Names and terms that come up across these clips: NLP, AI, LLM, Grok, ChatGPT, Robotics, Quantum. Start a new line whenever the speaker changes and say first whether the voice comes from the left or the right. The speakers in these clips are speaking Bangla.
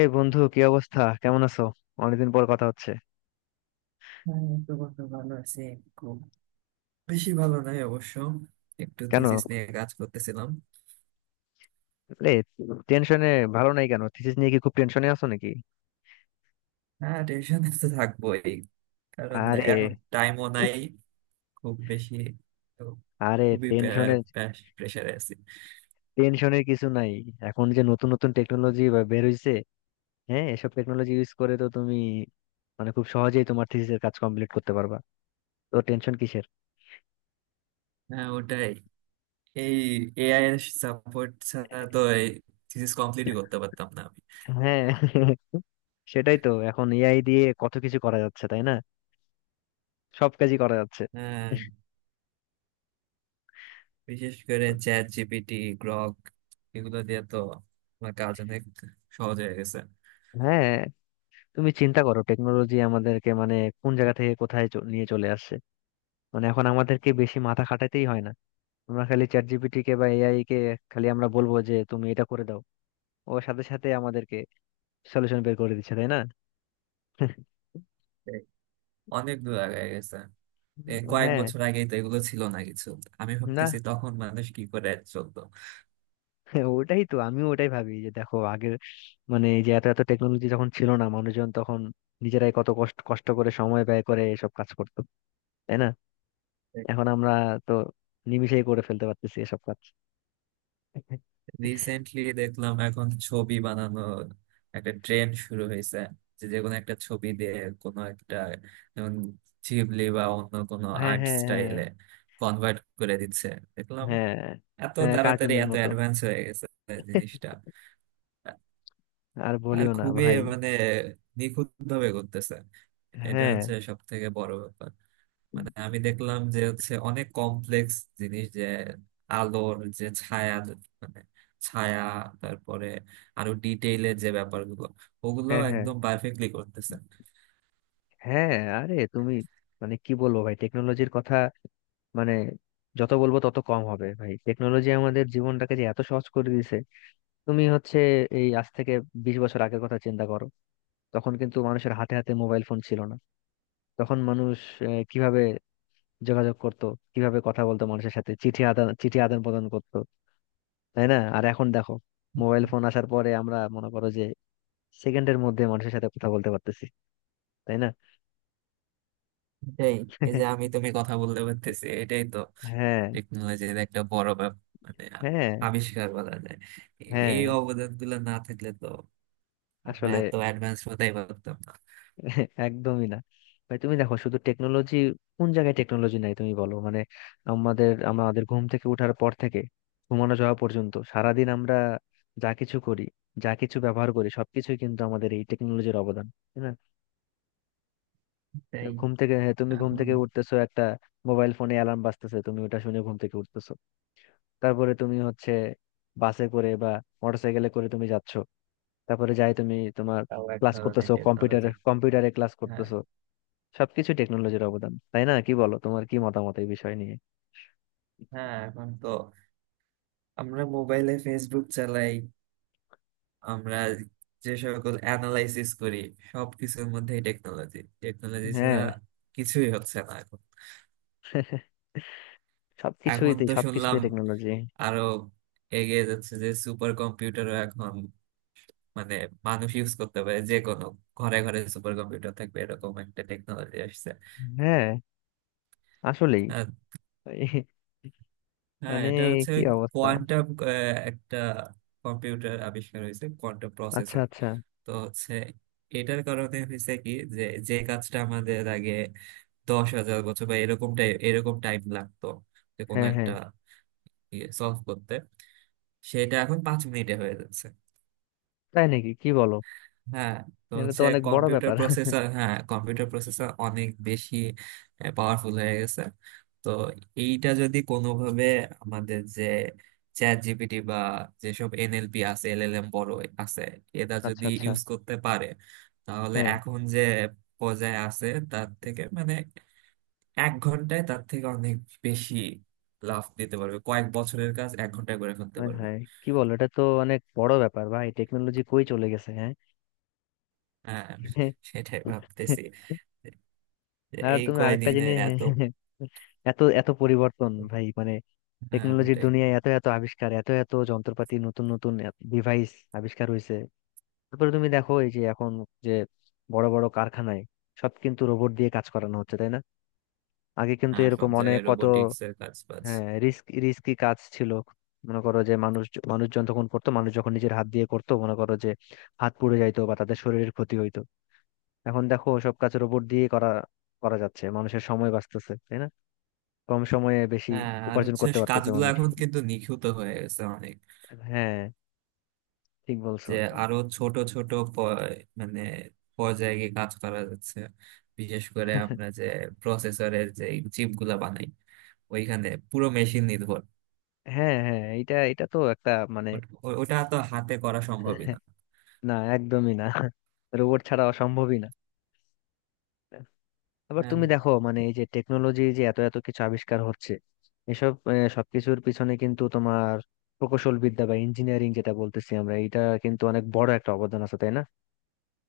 left: এই বন্ধু কি অবস্থা, কেমন আছো? অনেকদিন পর কথা হচ্ছে।
right: হ্যাঁ, এই তো বন্ধু ভালো আছি। খুব বেশি ভালো নাই অবশ্য। একটু
left: কেন
right: থিসিস নিয়ে কাজ করতেছিলাম।
left: রে, টেনশনে? ভালো নাই কেন, থিসিস নিয়ে কি খুব টেনশনে আছো নাকি?
right: হ্যাঁ, টেনশনে তো থাকবোই। কারণ
left: আরে,
right: এখন টাইমও নাই খুব বেশি, তো
left: আরে
right: খুবই
left: টেনশনের
right: প্রেশারে আছি।
left: টেনশনের কিছু নাই। এখন যে নতুন নতুন টেকনোলজি বের হইছে, হ্যাঁ এসব টেকনোলজি ইউজ করে তো তুমি মানে খুব সহজেই তোমার থিসিসের কাজ কমপ্লিট করতে পারবা। তো টেনশন কিসের?
right: হ্যাঁ, ওটাই। এই এআই এর সাপোর্ট ছাড়া তো এই থিসিস কমপ্লিটই করতে পারতাম না আমি।
left: হ্যাঁ, সেটাই তো, এখন এআই দিয়ে কত কিছু করা যাচ্ছে তাই না? সব কাজই করা যাচ্ছে।
right: হ্যাঁ, বিশেষ করে চ্যাট জিপিটি, গ্রক, এগুলো দিয়ে তো আমার কাজ অনেক সহজ হয়ে গেছে।
left: হ্যাঁ, তুমি চিন্তা করো, টেকনোলজি আমাদেরকে মানে কোন জায়গা থেকে কোথায় নিয়ে চলে আসছে। মানে এখন আমাদেরকে বেশি মাথা খাটাতেই হয় না। আমরা খালি চ্যাট জিপিটি কে বা এআই কে, খালি আমরা বলবো যে তুমি এটা করে দাও, ও সাথে সাথে আমাদেরকে সলিউশন বের করে দিচ্ছে, তাই না?
right: এই অনেক দূর আগায় গেছে। এ কয়েক
left: হ্যাঁ।
right: বছর আগেই তো এগুলো ছিল না কিছু। আমি
left: না,
right: ভাবতেছি তখন মানুষ কি করে চলতো।
left: ওটাই তো, আমিও ওটাই ভাবি যে দেখো আগের মানে এই যে এত এত টেকনোলজি যখন ছিল না, মানুষজন তখন নিজেরাই কত কষ্ট কষ্ট করে সময় ব্যয় করে এসব কাজ করতো, তাই না? এখন আমরা তো নিমিষেই করে ফেলতে পারতেছি এসব কাজ।
right: রিসেন্টলি দেখলাম এখন ছবি বানানোর একটা ট্রেন্ড শুরু হয়েছে, যে যে কোনো একটা ছবি দিয়ে কোনো একটা, যেমন শিবলি বা অন্য কোনো
left: হ্যাঁ,
right: আর্ট
left: হ্যাঁ, হ্যাঁ।
right: স্টাইলে কনভার্ট করে দিচ্ছে, দেখলাম।
left: হ্যাঁ,
right: এত
left: হ্যাঁ,
right: তাড়াতাড়ি
left: কার্টুনের
right: এত
left: মতো।
right: অ্যাডভান্স হয়ে গেছে জিনিসটা।
left: আর
right: আর
left: বলিও না
right: খুবই
left: ভাই।
right: মানে নিখুঁত ভাবে করতেছে, এটা
left: হ্যাঁ,
right: হচ্ছে সব থেকে বড় ব্যাপার। মানে আমি দেখলাম যে হচ্ছে অনেক কমপ্লেক্স জিনিস, যে আলোর যে ছায়া, মানে ছায়া, তারপরে আরো ডিটেইলের যে ব্যাপারগুলো, ওগুলো
left: হ্যাঁ, হ্যাঁ,
right: একদম পারফেক্টলি করতেছে।
left: হ্যাঁ। আরে তুমি মানে কি বলবো ভাই, টেকনোলজির কথা মানে যত বলবো তত কম হবে, ভাই টেকনোলজি আমাদের জীবনটাকে যে এত সহজ করে দিয়েছে। তুমি হচ্ছে এই আজ থেকে 20 বছর আগের কথা চিন্তা করো, তখন কিন্তু মানুষের হাতে হাতে মোবাইল ফোন ছিল না। তখন মানুষ কিভাবে যোগাযোগ করতো, কিভাবে কথা বলতো মানুষের সাথে, চিঠি আদান প্রদান করতো, তাই না? আর এখন দেখো মোবাইল ফোন আসার পরে আমরা মনে করো যে সেকেন্ডের মধ্যে মানুষের সাথে কথা বলতে পারতেছি, তাই না?
right: এটাই, এই যে আমি তুমি কথা বলতে পারতেছি এটাই তো
left: হ্যাঁ,
right: টেকনোলজির একটা বড় ব্যাপার, মানে
left: হ্যাঁ,
right: আবিষ্কার বলা যায়।
left: হ্যাঁ।
right: এই অবদান গুলো না থাকলে তো আমরা
left: আসলে
right: এত অ্যাডভান্স হতেই পারতাম না।
left: একদমই না। ভাই তুমি দেখো শুধু টেকনোলজি, কোন জায়গায় টেকনোলজি নাই তুমি বলো মানে আমাদের আমাদের ঘুম থেকে ওঠার পর থেকে ঘুমানো যাওয়া পর্যন্ত সারাদিন আমরা যা কিছু করি, যা কিছু ব্যবহার করি, সবকিছুই কিন্তু আমাদের এই টেকনোলজির অবদান, তাই না? তো
right: তাই।
left: ঘুম থেকে হ্যাঁ, তুমি ঘুম
right: এখন
left: থেকে উঠতেছো, একটা মোবাইল ফোনে অ্যালার্ম বাজতেছে, তুমি ওটা শুনে ঘুম থেকে উঠতেছো। তারপরে তুমি হচ্ছে বাসে করে বা মোটরসাইকেলে করে তুমি যাচ্ছ, তারপরে যাই তুমি তোমার
right: তাও এক
left: ক্লাস
right: ধরনের
left: করতেছো, কম্পিউটারে
right: টেকনোলজি।
left: কম্পিউটারে ক্লাস
right: হ্যাঁ,
left: করতেছো। সবকিছু টেকনোলজির অবদান, তাই না? কি বলো, তোমার কি মতামত এই বিষয় নিয়ে?
right: হ্যাঁ, এখন তো আমরা মোবাইলে ফেসবুক চালাই, আমরা যে সকল অ্যানালাইসিস করি, সবকিছুর মধ্যেই টেকনোলজি। টেকনোলজি ছাড়া
left: হ্যাঁ।
right: কিছুই হচ্ছে না এখন। এখন তো
left: সবকিছুতে
right: শুনলাম
left: টেকনোলজি।
right: আরো এগিয়ে যাচ্ছে, যে সুপার কম্পিউটারও এখন মানে মানুষ ইউজ করতে পারে, যে কোনো ঘরে ঘরে সুপার কম্পিউটার থাকবে এরকম একটা টেকনোলজি আসছে।
left: হ্যাঁ, আসলেই।
right: আর
left: এই
right: হ্যাঁ,
left: মানে
right: এটা হচ্ছে
left: কি অবস্থা।
right: কোয়ান্টাম একটা কম্পিউটার আবিষ্কার হয়েছে, কোয়ান্টাম
left: আচ্ছা
right: প্রসেসর।
left: আচ্ছা।
right: তো হচ্ছে এটার কারণে হয়েছে কি, যে যে কাজটা আমাদের আগে 10,000 বছর বা এরকম টাইম লাগতো যে কোনো
left: হ্যাঁ
right: একটা
left: হ্যাঁ।
right: ইয়ে সলভ করতে, সেটা এখন 5 মিনিটে হয়ে যাচ্ছে।
left: তাই নাকি, কি বলো,
right: হ্যাঁ, তো
left: এটা তো
right: হচ্ছে
left: অনেক বড় ব্যাপার।
right: কম্পিউটার প্রসেসর অনেক বেশি পাওয়ারফুল হয়ে গেছে। তো এইটা যদি কোনোভাবে আমাদের যে চ্যাট জিপিটি বা যেসব এনএলপি আছে, এলএলএম বড় আছে, এরা
left: আচ্ছা
right: যদি
left: আচ্ছা।
right: ইউজ করতে পারে, তাহলে
left: হ্যাঁ
right: এখন যে পর্যায়ে আছে তার থেকে মানে 1 ঘন্টায় তার থেকে অনেক বেশি লাভ দিতে পারবে, কয়েক বছরের কাজ 1 ঘন্টায় করে ফেলতে
left: হ্যাঁ,
right: পারবে।
left: হ্যাঁ, কি বলো, এটা তো অনেক বড় ব্যাপার ভাই, টেকনোলজি কই চলে গেছে, হ্যাঁ।
right: হ্যাঁ, সেটাই ভাবতেছি, যে
left: আর
right: এই
left: তুমি আরেকটা
right: কয়দিনে
left: জিনিস
right: এত।
left: এত এত পরিবর্তন, ভাই মানে
right: হ্যাঁ,
left: টেকনোলজির
right: ওটাই।
left: দুনিয়ায় এত এত আবিষ্কার, এত এত যন্ত্রপাতি, নতুন নতুন ডিভাইস আবিষ্কার হয়েছে। তারপরে তুমি দেখো এই যে এখন যে বড় বড় কারখানায় সব কিন্তু রোবট দিয়ে কাজ করানো হচ্ছে, তাই না? আগে কিন্তু
right: হ্যাঁ, সব
left: এরকম অনেক
right: জায়গায়
left: কত
right: রোবোটিক্স এর কাজ বাজ।
left: হ্যাঁ রিস্কি কাজ ছিল, মনে করো যে মানুষ, মানুষজন তখন করতো, মানুষ যখন নিজের হাত দিয়ে করতো মনে করো যে হাত পুড়ে যাইতো বা তাদের শরীরের ক্ষতি হইতো। এখন দেখো সব কাজ রোবট দিয়ে করা করা যাচ্ছে, মানুষের সময় বাঁচতেছে, তাই না? কম সময়ে বেশি
right: হ্যাঁ, আর
left: উপার্জন
right: হচ্ছে
left: করতে পারতেছে
right: কাজগুলো
left: মানুষ।
right: এখন কিন্তু নিখুঁত হয়ে গেছে অনেক,
left: হ্যাঁ, ঠিক বলছো।
right: যে আরো ছোট ছোট মানে পর্যায়ে গিয়ে কাজ করা যাচ্ছে। বিশেষ করে আমরা যে প্রসেসরের যে চিপ গুলা বানাই, ওইখানে পুরো মেশিন নির্ভর।
left: হ্যাঁ হ্যাঁ, এটা এটা তো একটা মানে,
right: ওটা তো হাতে করা সম্ভবই না।
left: না একদমই না, রোবট ছাড়া অসম্ভবই না। আবার
right: হ্যাঁ,
left: তুমি দেখো মানে এই যে টেকনোলজি যে এত এত কিছু আবিষ্কার হচ্ছে, এসব সবকিছুর পিছনে কিন্তু তোমার প্রকৌশল বিদ্যা বা ইঞ্জিনিয়ারিং, যেটা বলতেছি আমরা, এটা কিন্তু অনেক বড় একটা অবদান আছে, তাই না?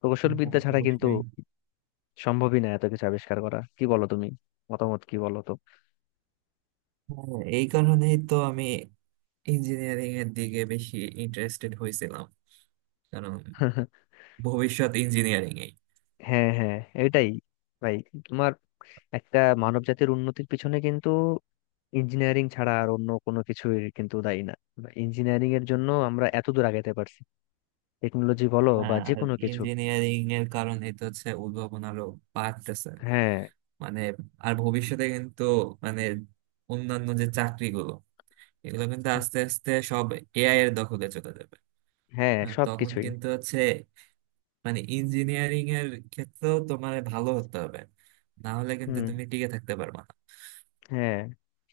left: প্রকৌশল
right: হ্যাঁ,
left: বিদ্যা ছাড়া কিন্তু
right: অবশ্যই।
left: সম্ভবই না এত কিছু আবিষ্কার করা, কি বলো তুমি, মতামত কি বলো?
right: হ্যাঁ, এই কারণেই তো আমি ইঞ্জিনিয়ারিং এর দিকে বেশি ইন্টারেস্টেড হয়েছিলাম। কারণ
left: তো
right: ভবিষ্যৎ ইঞ্জিনিয়ারিং।
left: হ্যাঁ, হ্যাঁ, এটাই ভাই তোমার একটা মানব জাতির উন্নতির পিছনে কিন্তু ইঞ্জিনিয়ারিং ছাড়া আর অন্য কোনো কিছুই কিন্তু দায়ী না। ইঞ্জিনিয়ারিং এর জন্য আমরা এত দূর আগাতে পারছি, টেকনোলজি বলো বা
right: হ্যাঁ,
left: যে
right: আর
left: কোনো কিছু।
right: ইঞ্জিনিয়ারিং এর কারণে তো হচ্ছে উদ্ভাবন আরো বাড়তেছে,
left: হ্যাঁ,
right: মানে। আর ভবিষ্যতে কিন্তু মানে অন্যান্য যে চাকরিগুলো, এগুলো কিন্তু আস্তে আস্তে সব এআই এর দখলে চলে যাবে।
left: হ্যাঁ,
right: হ্যাঁ, তখন
left: সবকিছুই।
right: কিন্তু হচ্ছে মানে ইঞ্জিনিয়ারিং এর ক্ষেত্রেও তোমার ভালো হতে হবে, না হলে কিন্তু
left: হুম,
right: তুমি টিকে থাকতে পারবে না।
left: হ্যাঁ,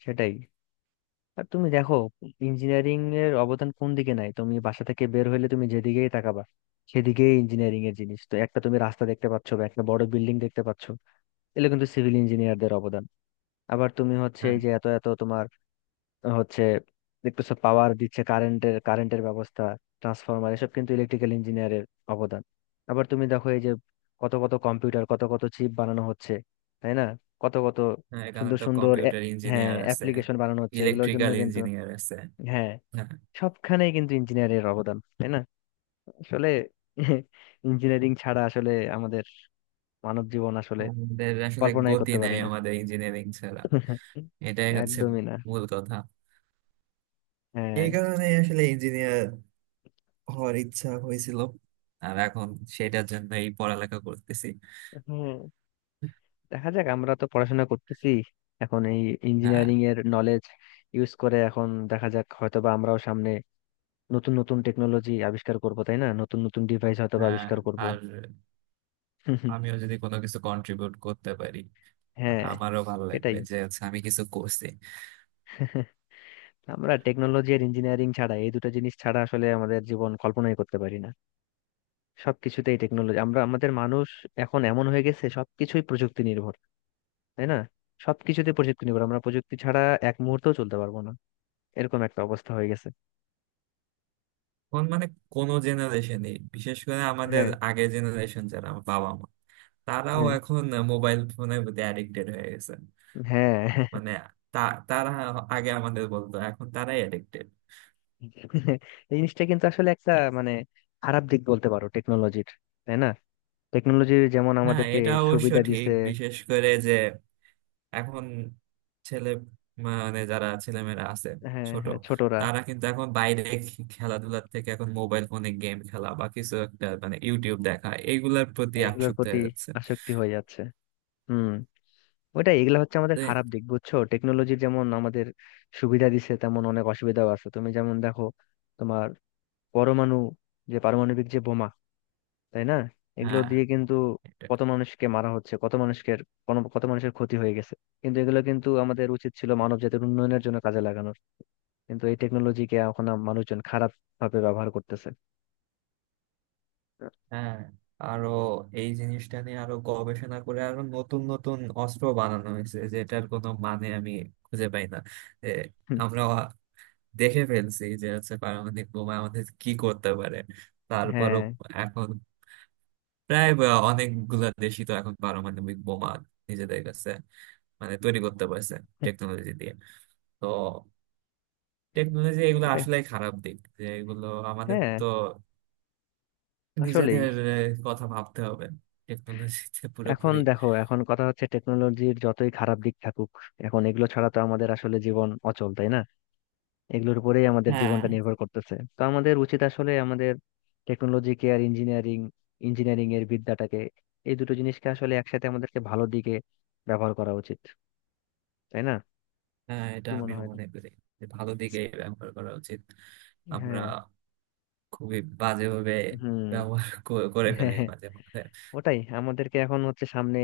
left: সেটাই। আর তুমি দেখো ইঞ্জিনিয়ারিং এর অবদান কোন দিকে নাই তুমি বাসা থেকে বের হইলে, তুমি যেদিকেই তাকাবা সেদিকেই ইঞ্জিনিয়ারিং এর জিনিস। তো একটা তুমি রাস্তা দেখতে পাচ্ছ বা একটা বড় বিল্ডিং দেখতে পাচ্ছ, এগুলো কিন্তু সিভিল ইঞ্জিনিয়ারদের অবদান। আবার তুমি হচ্ছে
right: হ্যাঁ,
left: এই যে এত এত তোমার হচ্ছে দেখতেছো পাওয়ার দিচ্ছে, কারেন্টের কারেন্টের ব্যবস্থা, ট্রান্সফরমার, এসব কিন্তু ইলেকট্রিক্যাল ইঞ্জিনিয়ারের অবদান। আবার তুমি দেখো এই যে কত কত কম্পিউটার, কত কত চিপ বানানো হচ্ছে, তাই না? কত কত
right: হ্যাঁ, এখানে
left: সুন্দর
right: তো
left: সুন্দর
right: কম্পিউটার
left: হ্যাঁ
right: ইঞ্জিনিয়ার আছে,
left: অ্যাপ্লিকেশন বানানো হচ্ছে এগুলোর জন্য
right: ইলেকট্রিক্যাল
left: কিন্তু।
right: ইঞ্জিনিয়ার আছে।
left: হ্যাঁ,
right: হ্যাঁ,
left: সবখানেই কিন্তু ইঞ্জিনিয়ারের অবদান, তাই না? আসলে ইঞ্জিনিয়ারিং ছাড়া আসলে আমাদের মানব জীবন আসলে
right: আমাদের আসলে
left: কল্পনাই
right: গতি
left: করতে
right: নাই
left: পারি না।
right: আমাদের ইঞ্জিনিয়ারিং ছাড়া। এটাই হচ্ছে
left: একদমই না।
right: মূল কথা।
left: হ্যাঁ
right: এই কারণে আসলে ইঞ্জিনিয়ার হওয়ার ইচ্ছা হয়েছিল, আর এখন সেটার জন্য এই পড়ালেখা করতেছি।
left: হ্যাঁ, দেখা যাক, আমরা তো পড়াশোনা করতেছি এখন এই
right: হ্যাঁ,
left: ইঞ্জিনিয়ারিং এর নলেজ ইউজ করে, এখন দেখা যাক হয়তো বা আমরাও সামনে নতুন নতুন টেকনোলজি আবিষ্কার করব, তাই না? নতুন নতুন ডিভাইস হয়তো বা
right: হ্যাঁ,
left: আবিষ্কার করব।
right: আর আমিও যদি কোনো কিছু কন্ট্রিবিউট করতে পারি, আর
left: হ্যাঁ,
right: আমারও ভালো
left: সেটাই,
right: লাগবে যে হচ্ছে আমি কিছু করছি।
left: আমরা টেকনোলজি আর ইঞ্জিনিয়ারিং ছাড়া এই দুটো জিনিস ছাড়া আসলে আমাদের জীবন কল্পনাই করতে পারি না। সবকিছুতেই টেকনোলজি, আমরা আমাদের মানুষ এখন এমন হয়ে গেছে সবকিছুই প্রযুক্তি নির্ভর, তাই না? সবকিছুতে প্রযুক্তি নির্ভর, আমরা প্রযুক্তি ছাড়া এক মুহূর্তও চলতে পারবো না, এরকম একটা অবস্থা হয়ে গেছে।
right: কোন মানে কোনো জেনারেশনে, বিশেষ করে আমাদের
left: হ্যাঁ,
right: আগের জেনারেশন, যারা আমার বাবা মা, তারাও
left: হ্যাঁ,
right: এখন মোবাইল ফোনের প্রতি অ্যাডিক্টেড হয়ে গেছে।
left: হ্যাঁ।
right: মানে তা তারা আগে আমাদের বলতো, এখন তারাই অ্যাডিক্টেড।
left: এই জিনিসটা কিন্তু আসলে একটা মানে খারাপ দিক বলতে পারো টেকনোলজির, তাই না? টেকনোলজি যেমন
right: হ্যাঁ,
left: আমাদেরকে
right: এটা অবশ্য
left: সুবিধা
right: ঠিক।
left: দিছে।
right: বিশেষ করে যে এখন ছেলে মানে যারা ছেলেমেয়েরা আছে
left: হ্যাঁ
right: ছোট,
left: হ্যাঁ, ছোটরা
right: তারা কিন্তু এখন বাইরে খেলাধুলার থেকে এখন মোবাইল ফোনে গেম খেলা বা কিছু একটা মানে ইউটিউব দেখা এইগুলার প্রতি
left: এগুলোর
right: আসক্ত
left: প্রতি
right: হয়ে যাচ্ছে।
left: আসক্তি হয়ে যাচ্ছে। হুম, ওটাই, এগুলা হচ্ছে
right: তো
left: আমাদের
right: এ-
left: খারাপ দিক, বুঝছো, টেকনোলজি যেমন আমাদের সুবিধা দিছে তেমন অনেক অসুবিধাও আছে। তুমি যেমন দেখো তোমার পরমাণু, যে পারমাণবিক যে বোমা, তাই না, এগুলো
right: হ্যাঁ।
left: দিয়ে কিন্তু
right: এটা-
left: কত মানুষকে মারা হচ্ছে, কত মানুষকে, কত মানুষের ক্ষতি হয়ে গেছে। কিন্তু এগুলো কিন্তু আমাদের উচিত ছিল মানব জাতির উন্নয়নের জন্য কাজে লাগানোর, কিন্তু এই টেকনোলজিকে এখন মানুষজন খারাপ ভাবে ব্যবহার করতেছে।
right: হ্যাঁ, আরো এই জিনিসটা নিয়ে আরো গবেষণা করে আরো নতুন নতুন অস্ত্র বানানো হয়েছে, যেটার কোনো মানে আমি খুঁজে পাই না। এ,
left: হুম,
right: আমরা দেখে ফেলছি যে হচ্ছে পারমাণবিক বোমা আমাদের কি করতে পারে। তারপরও
left: হ্যাঁ,
right: এখন প্রায় বা অনেকগুলা দেশই তো এখন পারমাণবিক বোমা নিজেদের কাছে মানে তৈরি করতে পারছে টেকনোলজি দিয়ে। তো টেকনোলজি এগুলো
left: ওটাই।
right: আসলে খারাপ দিক, যে এগুলো আমাদের
left: হ্যাঁ,
right: তো
left: আসলেই।
right: নিজেদের কথা ভাবতে হবে টেকনোলজিতে
left: এখন
right: পুরোপুরি।
left: দেখো এখন কথা হচ্ছে টেকনোলজির যতই খারাপ দিক থাকুক এখন এগুলো ছাড়া তো আমাদের আসলে জীবন অচল, তাই না? এগুলোর উপরেই আমাদের
right: হ্যাঁ,
left: জীবনটা নির্ভর করতেছে, তো আমাদের উচিত আসলে আমাদের টেকনোলজিকে আর ইঞ্জিনিয়ারিং ইঞ্জিনিয়ারিং এর বিদ্যাটাকে, এই দুটো জিনিসকে আসলে একসাথে আমাদেরকে ভালো দিকে ব্যবহার করা উচিত, তাই না?
right: হ্যাঁ, এটা
left: কি মনে
right: আমিও
left: হয়?
right: মনে করি যে ভালো দিকে ব্যবহার করা উচিত। আমরা
left: হ্যাঁ,
right: খুবই বাজেভাবে
left: হুম,
right: করে
left: হ্যাঁ,
right: ফেলি
left: হ্যাঁ,
right: মাঝে মধ্যে।
left: ওটাই, আমাদেরকে এখন হচ্ছে সামনে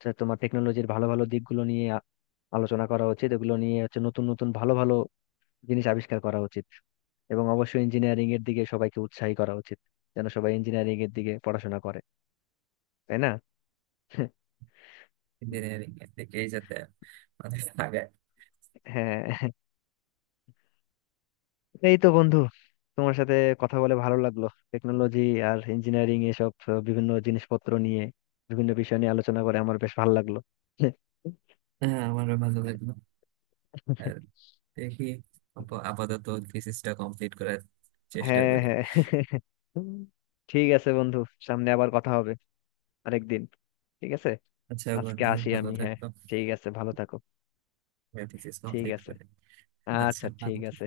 left: তো তোমার টেকনোলজির ভালো ভালো দিকগুলো নিয়ে আলোচনা করা উচিত, এগুলো নিয়ে হচ্ছে নতুন নতুন ভালো ভালো জিনিস আবিষ্কার করা উচিত, এবং অবশ্যই ইঞ্জিনিয়ারিং এর দিকে সবাইকে উৎসাহী করা উচিত যেন সবাই ইঞ্জিনিয়ারিং এর দিকে পড়াশোনা করে, তাই না?
right: ইঞ্জিনিয়ারিং এর দিকেই যাতে মানে আগে।
left: হ্যাঁ, এই তো বন্ধু, তোমার সাথে কথা বলে ভালো লাগলো, টেকনোলজি আর ইঞ্জিনিয়ারিং এসব বিভিন্ন জিনিসপত্র নিয়ে, বিভিন্ন বিষয় নিয়ে আলোচনা করে আমার বেশ ভালো লাগলো।
right: হ্যাঁ, আমারও ভালো লাগলো। আর দেখি আপাতত থিসিসটা কমপ্লিট করার চেষ্টা
left: হ্যাঁ
right: করি।
left: হ্যাঁ, ঠিক আছে বন্ধু, সামনে আবার কথা হবে আরেকদিন, ঠিক আছে?
right: আচ্ছা
left: আজকে
right: বন্ধু,
left: আসি
right: ভালো
left: আমি, হ্যাঁ,
right: থাকো।
left: ঠিক আছে, ভালো থাকো।
right: থিসিস
left: ঠিক
right: কমপ্লিট
left: আছে,
right: করে। আচ্ছা,
left: আচ্ছা ঠিক
right: ভালো থাকো।
left: আছে।